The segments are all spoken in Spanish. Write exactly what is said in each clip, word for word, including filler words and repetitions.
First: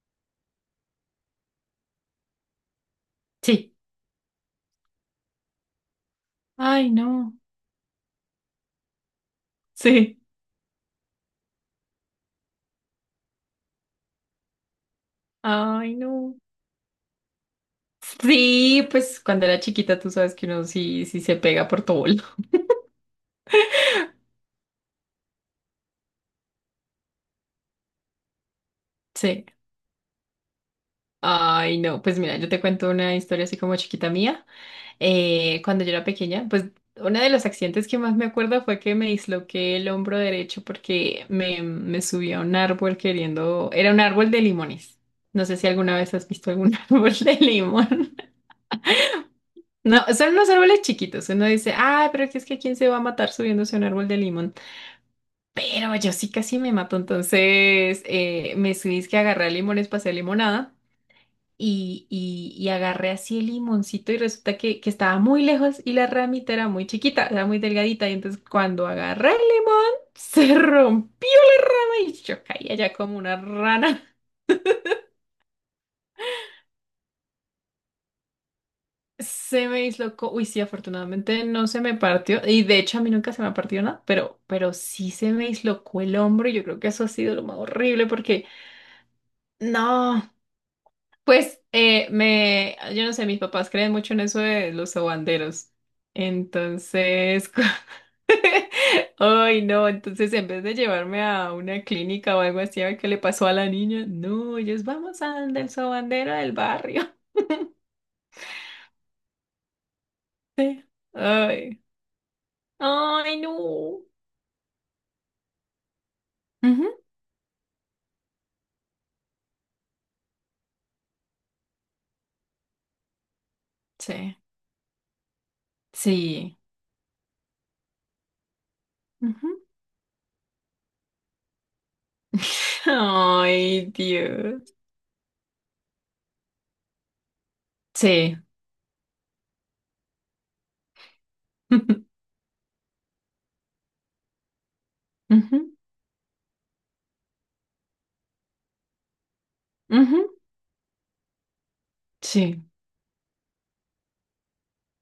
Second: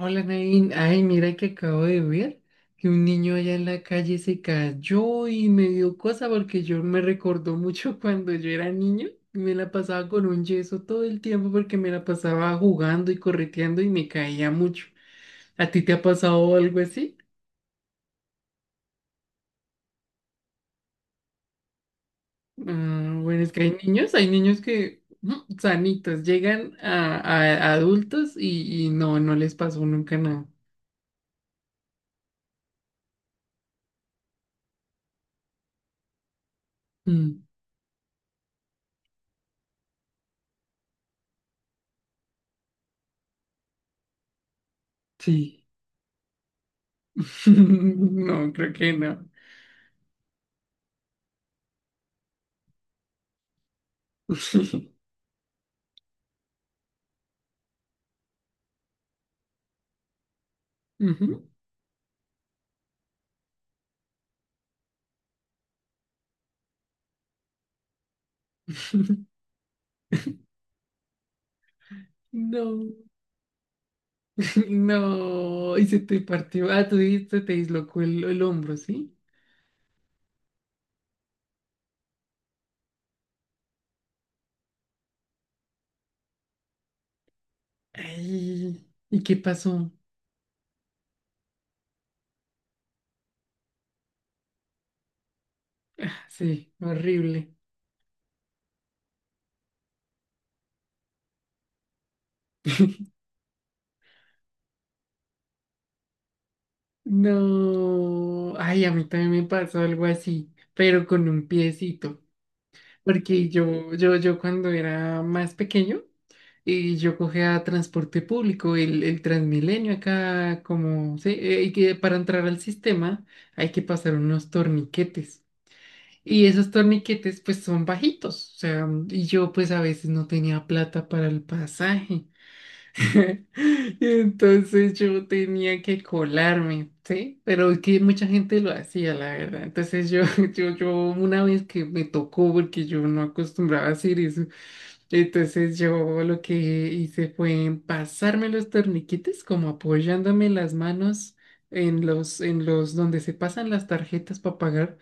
Hola, Nain. Ay, mira que acabo de ver que un niño allá en Sí. la calle se cayó y me dio cosa porque yo Ay, me no. recordó mucho cuando yo era niño y me la pasaba Sí. con un yeso todo el tiempo porque me la pasaba jugando y correteando y me caía mucho. ¿A ti te Ay, ha no. pasado algo así? Sí, pues cuando era chiquita tú sabes que uno sí, sí se pega por todo. Ah, bueno, es que hay niños, hay niños que mm, sanitos llegan a, a adultos y, y no, no Sí. les pasó nunca nada. Ay, no. Pues mira, yo te cuento una historia así como chiquita mía. Eh, cuando yo era pequeña, pues uno de Mm, los accidentes que más me acuerdo fue que me disloqué el hombro derecho porque me, me subí a un árbol queriendo... Era un árbol de limones. No sé sí. si alguna vez has visto algún árbol de limón. No, creo que no. No, son unos árboles chiquitos. Uno dice, ah, pero que es que quién se va a matar subiéndose a un árbol de limón. Pero yo sí casi me mato. Entonces eh, me subí, es que agarré limones para hacer limonada Ujú. y, y, y agarré así el limoncito y resulta que, que estaba muy lejos y la ramita era muy chiquita, era muy delgadita. Y entonces cuando agarré el limón, se rompió la rama y yo caí allá No, como una rana. no, y se te partió. Ah, tú dijiste, te dislocó el, el hombro, ¿sí? Se me dislocó. Uy, sí, afortunadamente no se me partió. Y de hecho a mí nunca se me ha partido nada, pero, pero sí se me dislocó el hombro y yo creo que eso ha sido lo más horrible porque Ay, ¿y qué pasó? no, pues eh, me, yo no sé, mis papás creen mucho en eso de los sobanderos. Ah, sí, Entonces, horrible. cu- ay no, entonces en vez de llevarme a una clínica o algo así a ver qué le pasó a la niña, no, ellos vamos al del sobandero del barrio. No, ay, a mí también me pasó algo así, pero con un Ay, piecito, ay, porque yo, no. yo, yo cuando era más pequeño, Ujú, y yo cogía transporte público, el, el Transmilenio acá, como, sí, eh, y que para entrar al sistema hay que pasar Sí. unos torniquetes. Y Sí. esos torniquetes pues son bajitos, o sea, y yo Ujú. pues a veces no tenía plata para el pasaje. Ay, Y Dios. entonces yo tenía que colarme, ¿sí? Pero es que mucha Sí. gente lo hacía, la verdad. Entonces yo, yo, yo una vez que me tocó, porque yo no acostumbraba a hacer eso, Ujú, entonces yo lo que hice fue pasarme los torniquetes, como ujú. apoyándome las manos en los, en Sí. los donde se pasan las tarjetas para pagar.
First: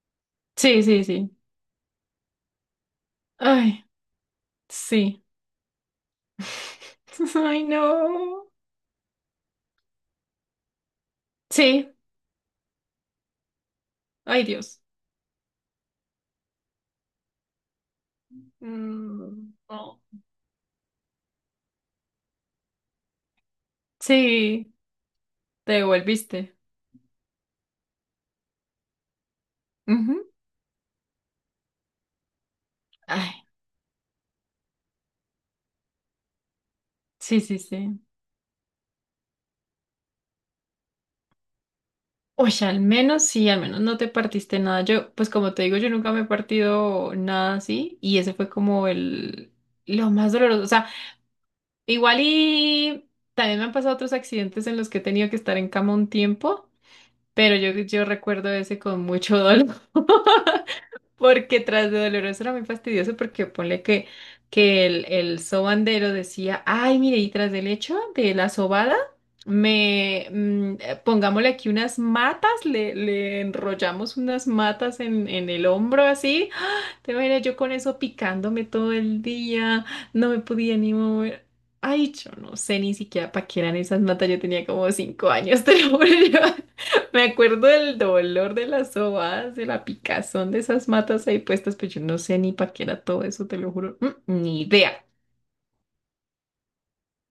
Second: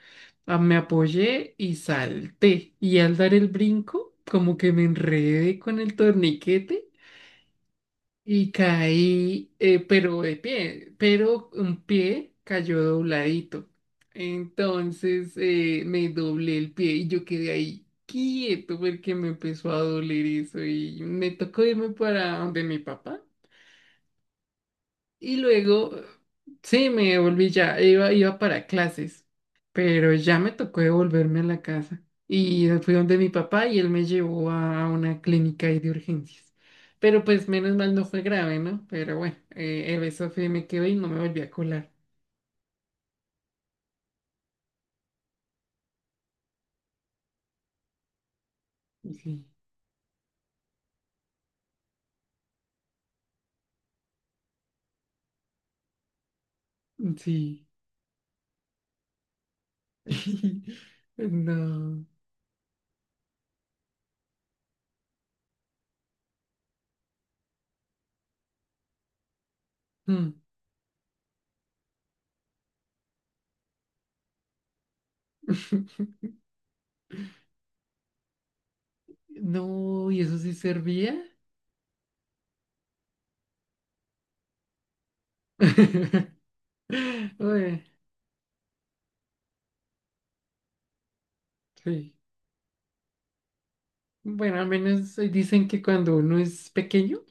Ah, me Sí, sí, sí. apoyé y salté. Y al dar el Ay, brinco, como que me sí. enredé con el torniquete. Ay, no. Y caí, eh, pero de pie, pero un Sí. pie cayó dobladito. Ay, Dios. Entonces eh, me doblé el pie y yo quedé ahí quieto porque me Mm, empezó a no. doler eso y me tocó irme para donde mi papá Sí, y te luego, devolviste. sí, me volví ya, iba, iba para clases, Ujú. pero ya me tocó devolverme a la casa. Y fui donde mi Ay, papá y él me llevó a una clínica ahí de urgencias. Pero sí, pues sí, menos mal sí. no fue grave, ¿no? Pero bueno, eh, el beso fue, me quedé y no me volví a colar. Oye, al menos sí, al menos no te partiste nada. Yo, pues como te digo, yo nunca me he partido nada así y ese fue como Sí, el lo más doloroso. O sea, igual y también me han pasado otros accidentes en los que he tenido que estar en cama un tiempo, pero sí. yo, yo recuerdo ese con mucho dolor. Porque tras de No. doloroso era muy fastidioso porque ponle que, que el, el sobandero decía, ay, mire, y tras del hecho de la sobada, me Mm. mm, eh, pongámosle aquí unas matas, le, le enrollamos unas matas en, en el hombro así. ¡Ah! Te imaginas yo con eso picándome todo el día, No, ¿y no eso me sí podía ni servía? mover. Ay, yo no sé ni siquiera para qué eran esas matas, yo tenía como cinco años, te lo juro. Me Ué, acuerdo del dolor de las sobadas, de la picazón de esas matas ahí puestas, pero yo sí. no sé ni para qué era todo eso, te lo juro. Mm, Bueno, ni al idea. menos eh, dicen que cuando uno es pequeño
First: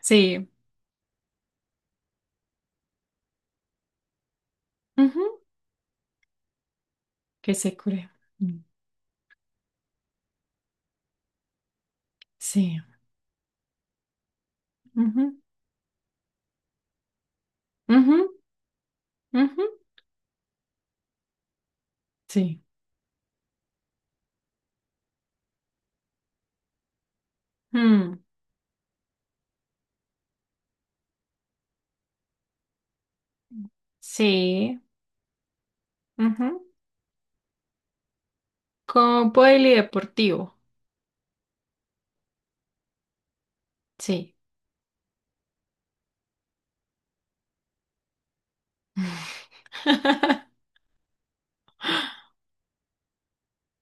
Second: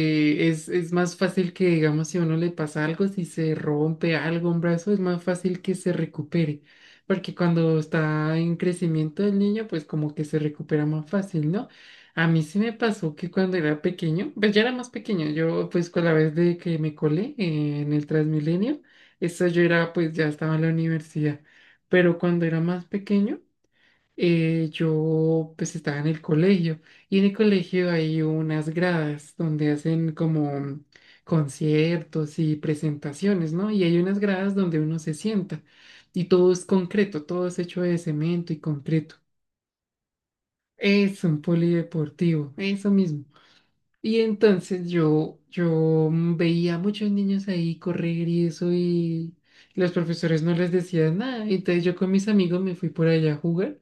Sí. es, es más fácil que, digamos, si a uno le pasa algo, si se rompe algo, un brazo, es Ujú. más fácil que se recupere. Porque Que se cuando cure. está en Mm, crecimiento el niño, pues como que se recupera más fácil, ¿no? A mí sí me Sí. pasó que cuando era pequeño, pues ya era más Ujú. pequeño, yo pues con la vez de que me colé eh, en el Ujú. Transmilenio, eso Ujú. yo era pues ya estaba en la universidad. Pero cuando Sí. era más pequeño, eh, yo pues estaba en el colegio y en el colegio Mm, hay unas gradas donde hacen como conciertos y presentaciones, ¿no? Y hay unas gradas Sí. donde uno se sienta y todo es Ujú. concreto, todo es hecho de cemento y concreto. Como polideportivo. Es un polideportivo, eso mismo. Y Sí. entonces yo, yo mm, veía a muchos niños ahí correr y eso y los profesores no les decían nada. Entonces yo con mis amigos me fui por allá a jugar.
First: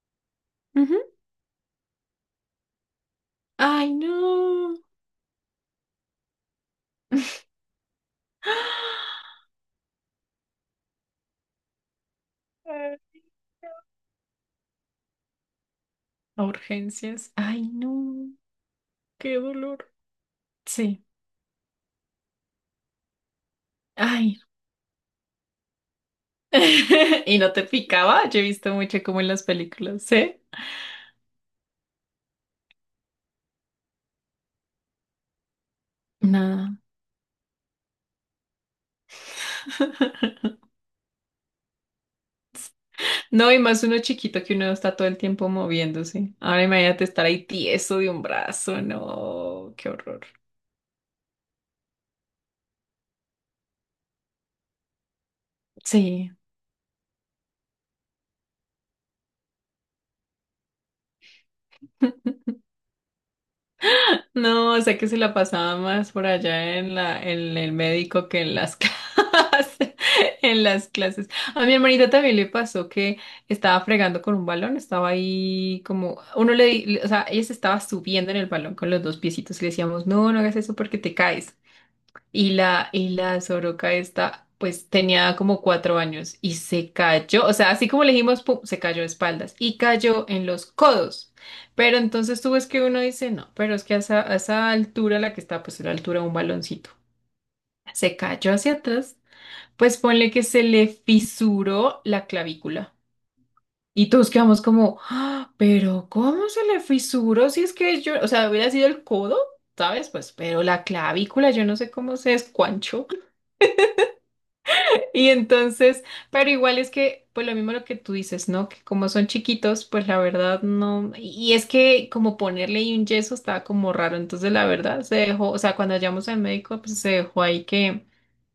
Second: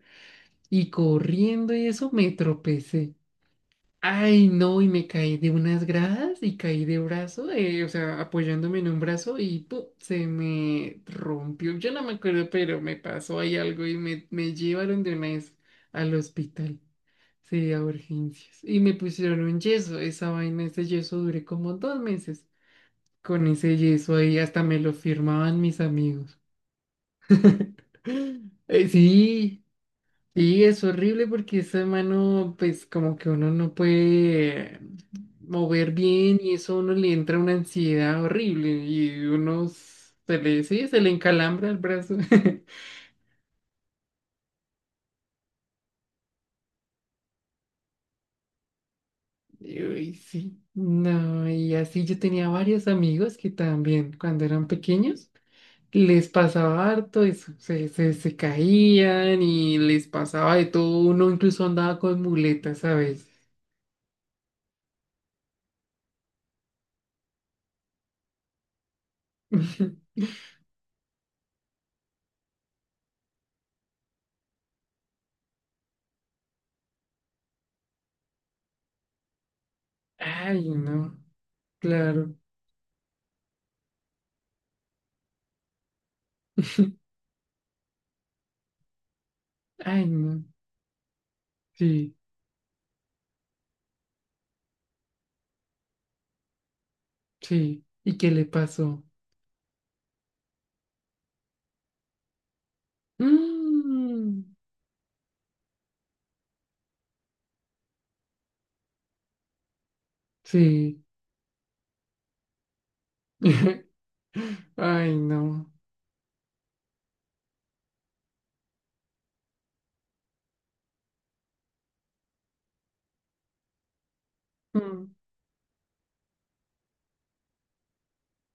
Y Ujú. corriendo y eso me tropecé. Ay, Ay, no. no, y me caí de unas gradas y caí de brazo, eh, o sea, apoyándome en un brazo y ¡pum! Se me rompió. Yo no me acuerdo, pero me Ay, pasó ahí algo y me, me llevaron de una vez al A hospital, urgencias. Ay, sí, a no. urgencias. Y me Qué pusieron un dolor. yeso, esa vaina, ese Sí. yeso duré como dos meses con ese yeso Ay. ahí, hasta me lo firmaban mis amigos. Y no te picaba, yo he visto Eh, mucho como en las sí, películas, ¿sí? y es horrible porque esa mano, pues como que uno no puede mover bien y eso Nada. a uno le entra una ansiedad horrible y uno s- se le, sí, se le encalambra el brazo. No, y más uno chiquito que uno está todo el tiempo moviéndose. Ahora imagínate estar ahí tieso de un brazo, no, Y qué uy, horror. sí, no, y así yo tenía varios amigos que también cuando eran pequeños les Sí. pasaba harto eso, se, se, se caían y les pasaba de todo, uno incluso andaba con muletas a veces. No, o sea que se la pasaba más por allá en la, en el médico que en las clases, en las clases. A mi hermanita también le pasó que estaba fregando con un balón, estaba ahí como, uno le, di- le- o sea, ella se estaba subiendo en el balón con los dos piecitos y le decíamos, no, no hagas Ay, eso porque te no, caes. claro. Y la, y la soroca esta, pues tenía como cuatro años y se cayó, o sea, así como le dijimos, pum, se cayó de espaldas y Ay, cayó no. en los codos. Pero Sí, entonces tú ves que uno dice, no, pero es que a esa, a esa altura, la que está, pues a la altura de un baloncito, sí. se ¿Y qué le cayó hacia pasó? atrás, pues ponle que se le fisuró la clavícula. Y todos Mm, quedamos como, "Ah, pero ¿cómo se le fisuró? Si es que yo, o sea, hubiera sido el codo, ¿sabes? Pues, pero la sí. clavícula, yo no sé cómo se descuanchó. Ay, Y no. entonces, pero igual es que, pues lo mismo lo que tú dices, ¿no? Que como son chiquitos, pues la verdad no. Y es que como ponerle ahí un yeso estaba como raro. Entonces, la verdad, se Mm, dejó, o sea, cuando llamamos al médico, pues se dejó ahí que,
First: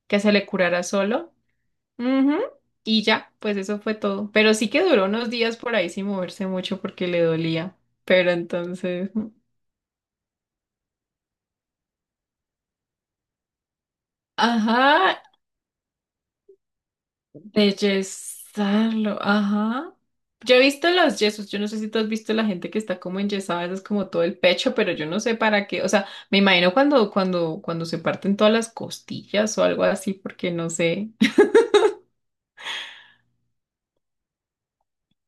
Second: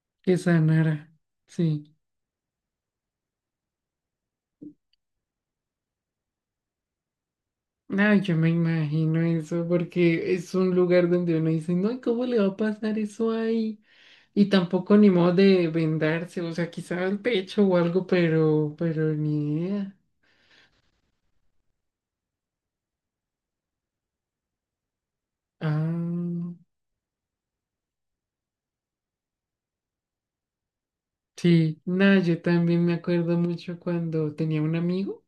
que se que le curara sanara. solo. Sí. Ujú. Y ya, pues eso fue todo. Pero sí que duró unos días por ahí sin moverse mucho porque le dolía. Ay, Pero yo me entonces, imagino eso porque es un lugar donde uno dice, no, ¿cómo le va a pasar eso ahí? Y tampoco ni ajá, modo de vendarse, o sea, quizá el pecho de o algo, pero, pero yesarlo, ni ajá. idea. Yo he visto los yesos, yo no sé si tú has visto la gente que está como enyesada, eso es como todo el pecho, pero yo no sé para qué, o sea, me Ah, imagino cuando, cuando, cuando se parten todas las costillas o algo así, porque no sé. sí. No, yo también me acuerdo mucho cuando tenía un amigo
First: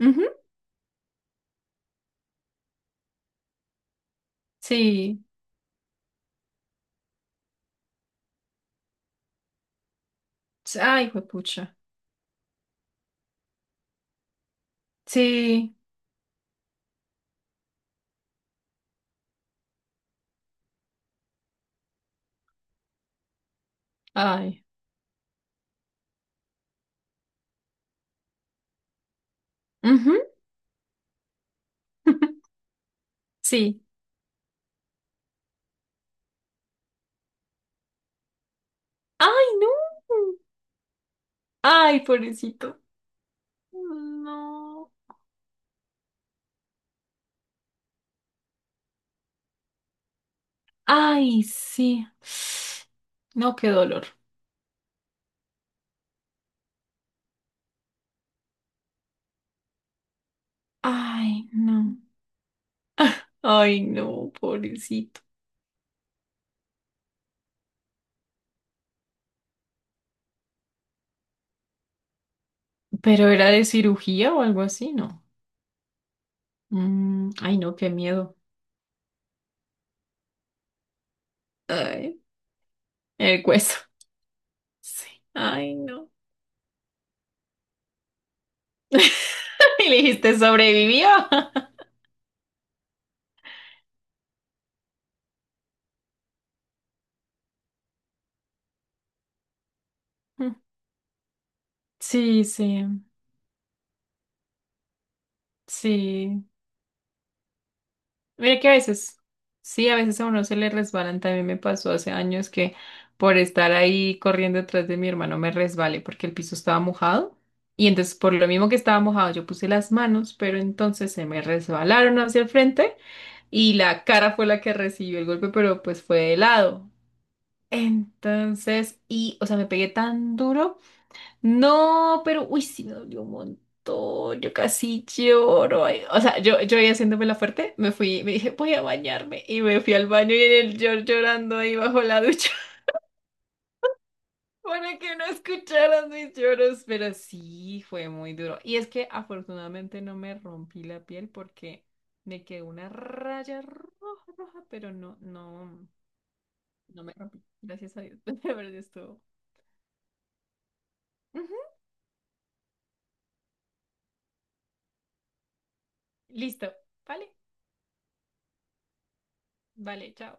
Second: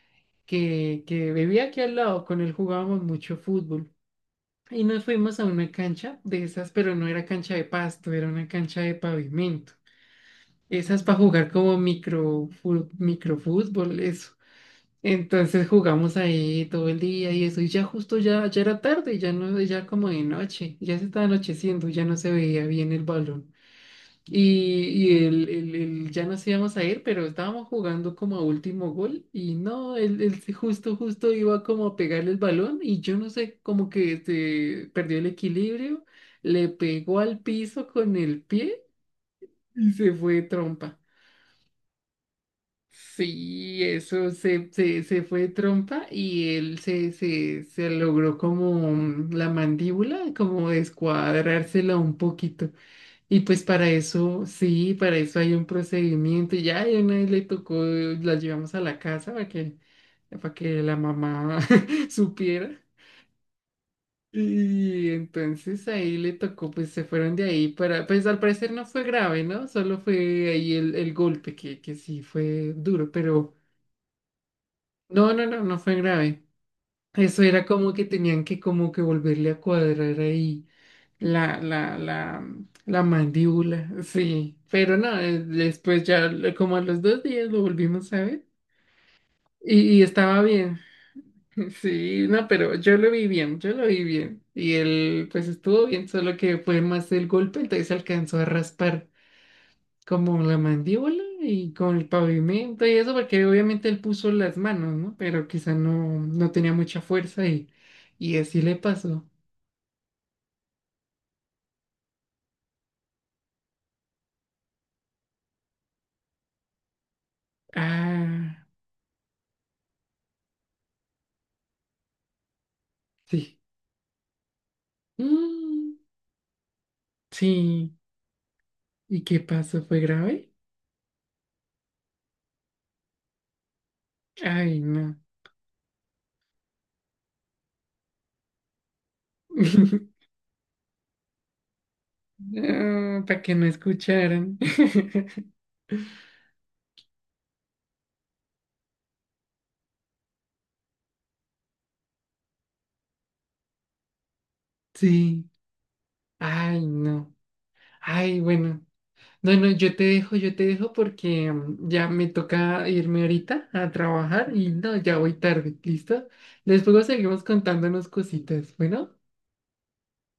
Ujú, que, que vivía aquí al lado, con él jugábamos mucho fútbol. Y nos sí. fuimos a una cancha de esas, pero no era cancha de pasto, era una cancha de pavimento. Esas Ay, para jugar juepucha. como micro, fu- microfútbol, eso. Entonces Sí. jugamos ahí todo el día y eso, y ya justo ya, ya era tarde, ya no, ya como de noche, ya se estaba anocheciendo, ya no se veía bien el balón. Ay. Y, y él, él- él ya nos íbamos a ir, pero estábamos jugando como a último gol y no, Ujú, él, él se- justo, justo iba como a pegarle el balón y yo no sé, sí. como que se perdió el equilibrio, le pegó al piso con el pie Ay, no. y se fue de trompa. Ay, pobrecito. Sí, eso se, No. se, se fue de trompa y él se, se, se logró como mm, la mandíbula, como Ay, descuadrársela sí. un poquito. Y No, pues qué para dolor. eso, sí, para eso hay un procedimiento. Y ya y una vez le tocó, la llevamos a la casa para que, para que la Ay, mamá no. supiera. Ay, no, Y pobrecito. entonces ahí le tocó, pues se fueron de ahí para, pues al parecer no fue grave, ¿no? Solo fue ahí el, el golpe, que, que sí fue duro, Pero era pero de cirugía o algo así, ¿no? no, no, no, no fue grave. Mm, Eso ay, era no, qué como que miedo. tenían que como que volverle a cuadrar ahí la, la, Ay, la, la el hueso. mandíbula, sí. Pero Sí. no, eh, Ay, después no. ya lo- como a los dos días lo volvimos a ver y, Y le y dijiste, estaba bien. sobrevivió. Sí, no, pero yo lo vi bien, yo lo vi bien. Y él pues estuvo bien, solo que fue más el golpe, entonces alcanzó a raspar como Mm, la mandíbula y con el sí, pavimento sí, y eso, porque obviamente él puso las manos, ¿no? Pero quizá no, sí. no tenía mucha fuerza y, y Mira así que a le veces, pasó. sí, a veces a uno se le resbalan. También me pasó hace años que por estar ahí corriendo detrás de mi hermano me resbalé porque el piso estaba mojado. Y entonces por lo Ah, mismo que estaba mojado yo puse las manos, pero entonces se me resbalaron hacia el frente sí. y la cara fue la que recibió el golpe, pero Mm, pues fue de lado. sí. Entonces, ¿Y y, qué o sea, me pasó? pegué ¿Fue tan grave? duro. No, pero, uy, sí me dolió un montón. Yo Ay, casi no. lloro. Ay, O sea, yo, yo ahí haciéndome la fuerte, me fui, me dije, voy a bañarme. Y me fui al baño y en el llor llorando ahí bajo la ducha. Para que no escucharan. Para que no escucharas mis lloros, pero sí fue muy duro. Y es que afortunadamente no me rompí la piel porque me quedó una raya roja, roja, pero no, Sí. no. Ay, No me no. rompí. Gracias a Dios. Ay, Pero bueno. estuvo. No, no, yo te dejo, yo te dejo porque Ujú. mm, ya me toca irme ahorita a trabajar y no, ya voy tarde, ¿listo? Listo. Después Vale. seguimos contándonos cositas. Bueno. Vale, chao.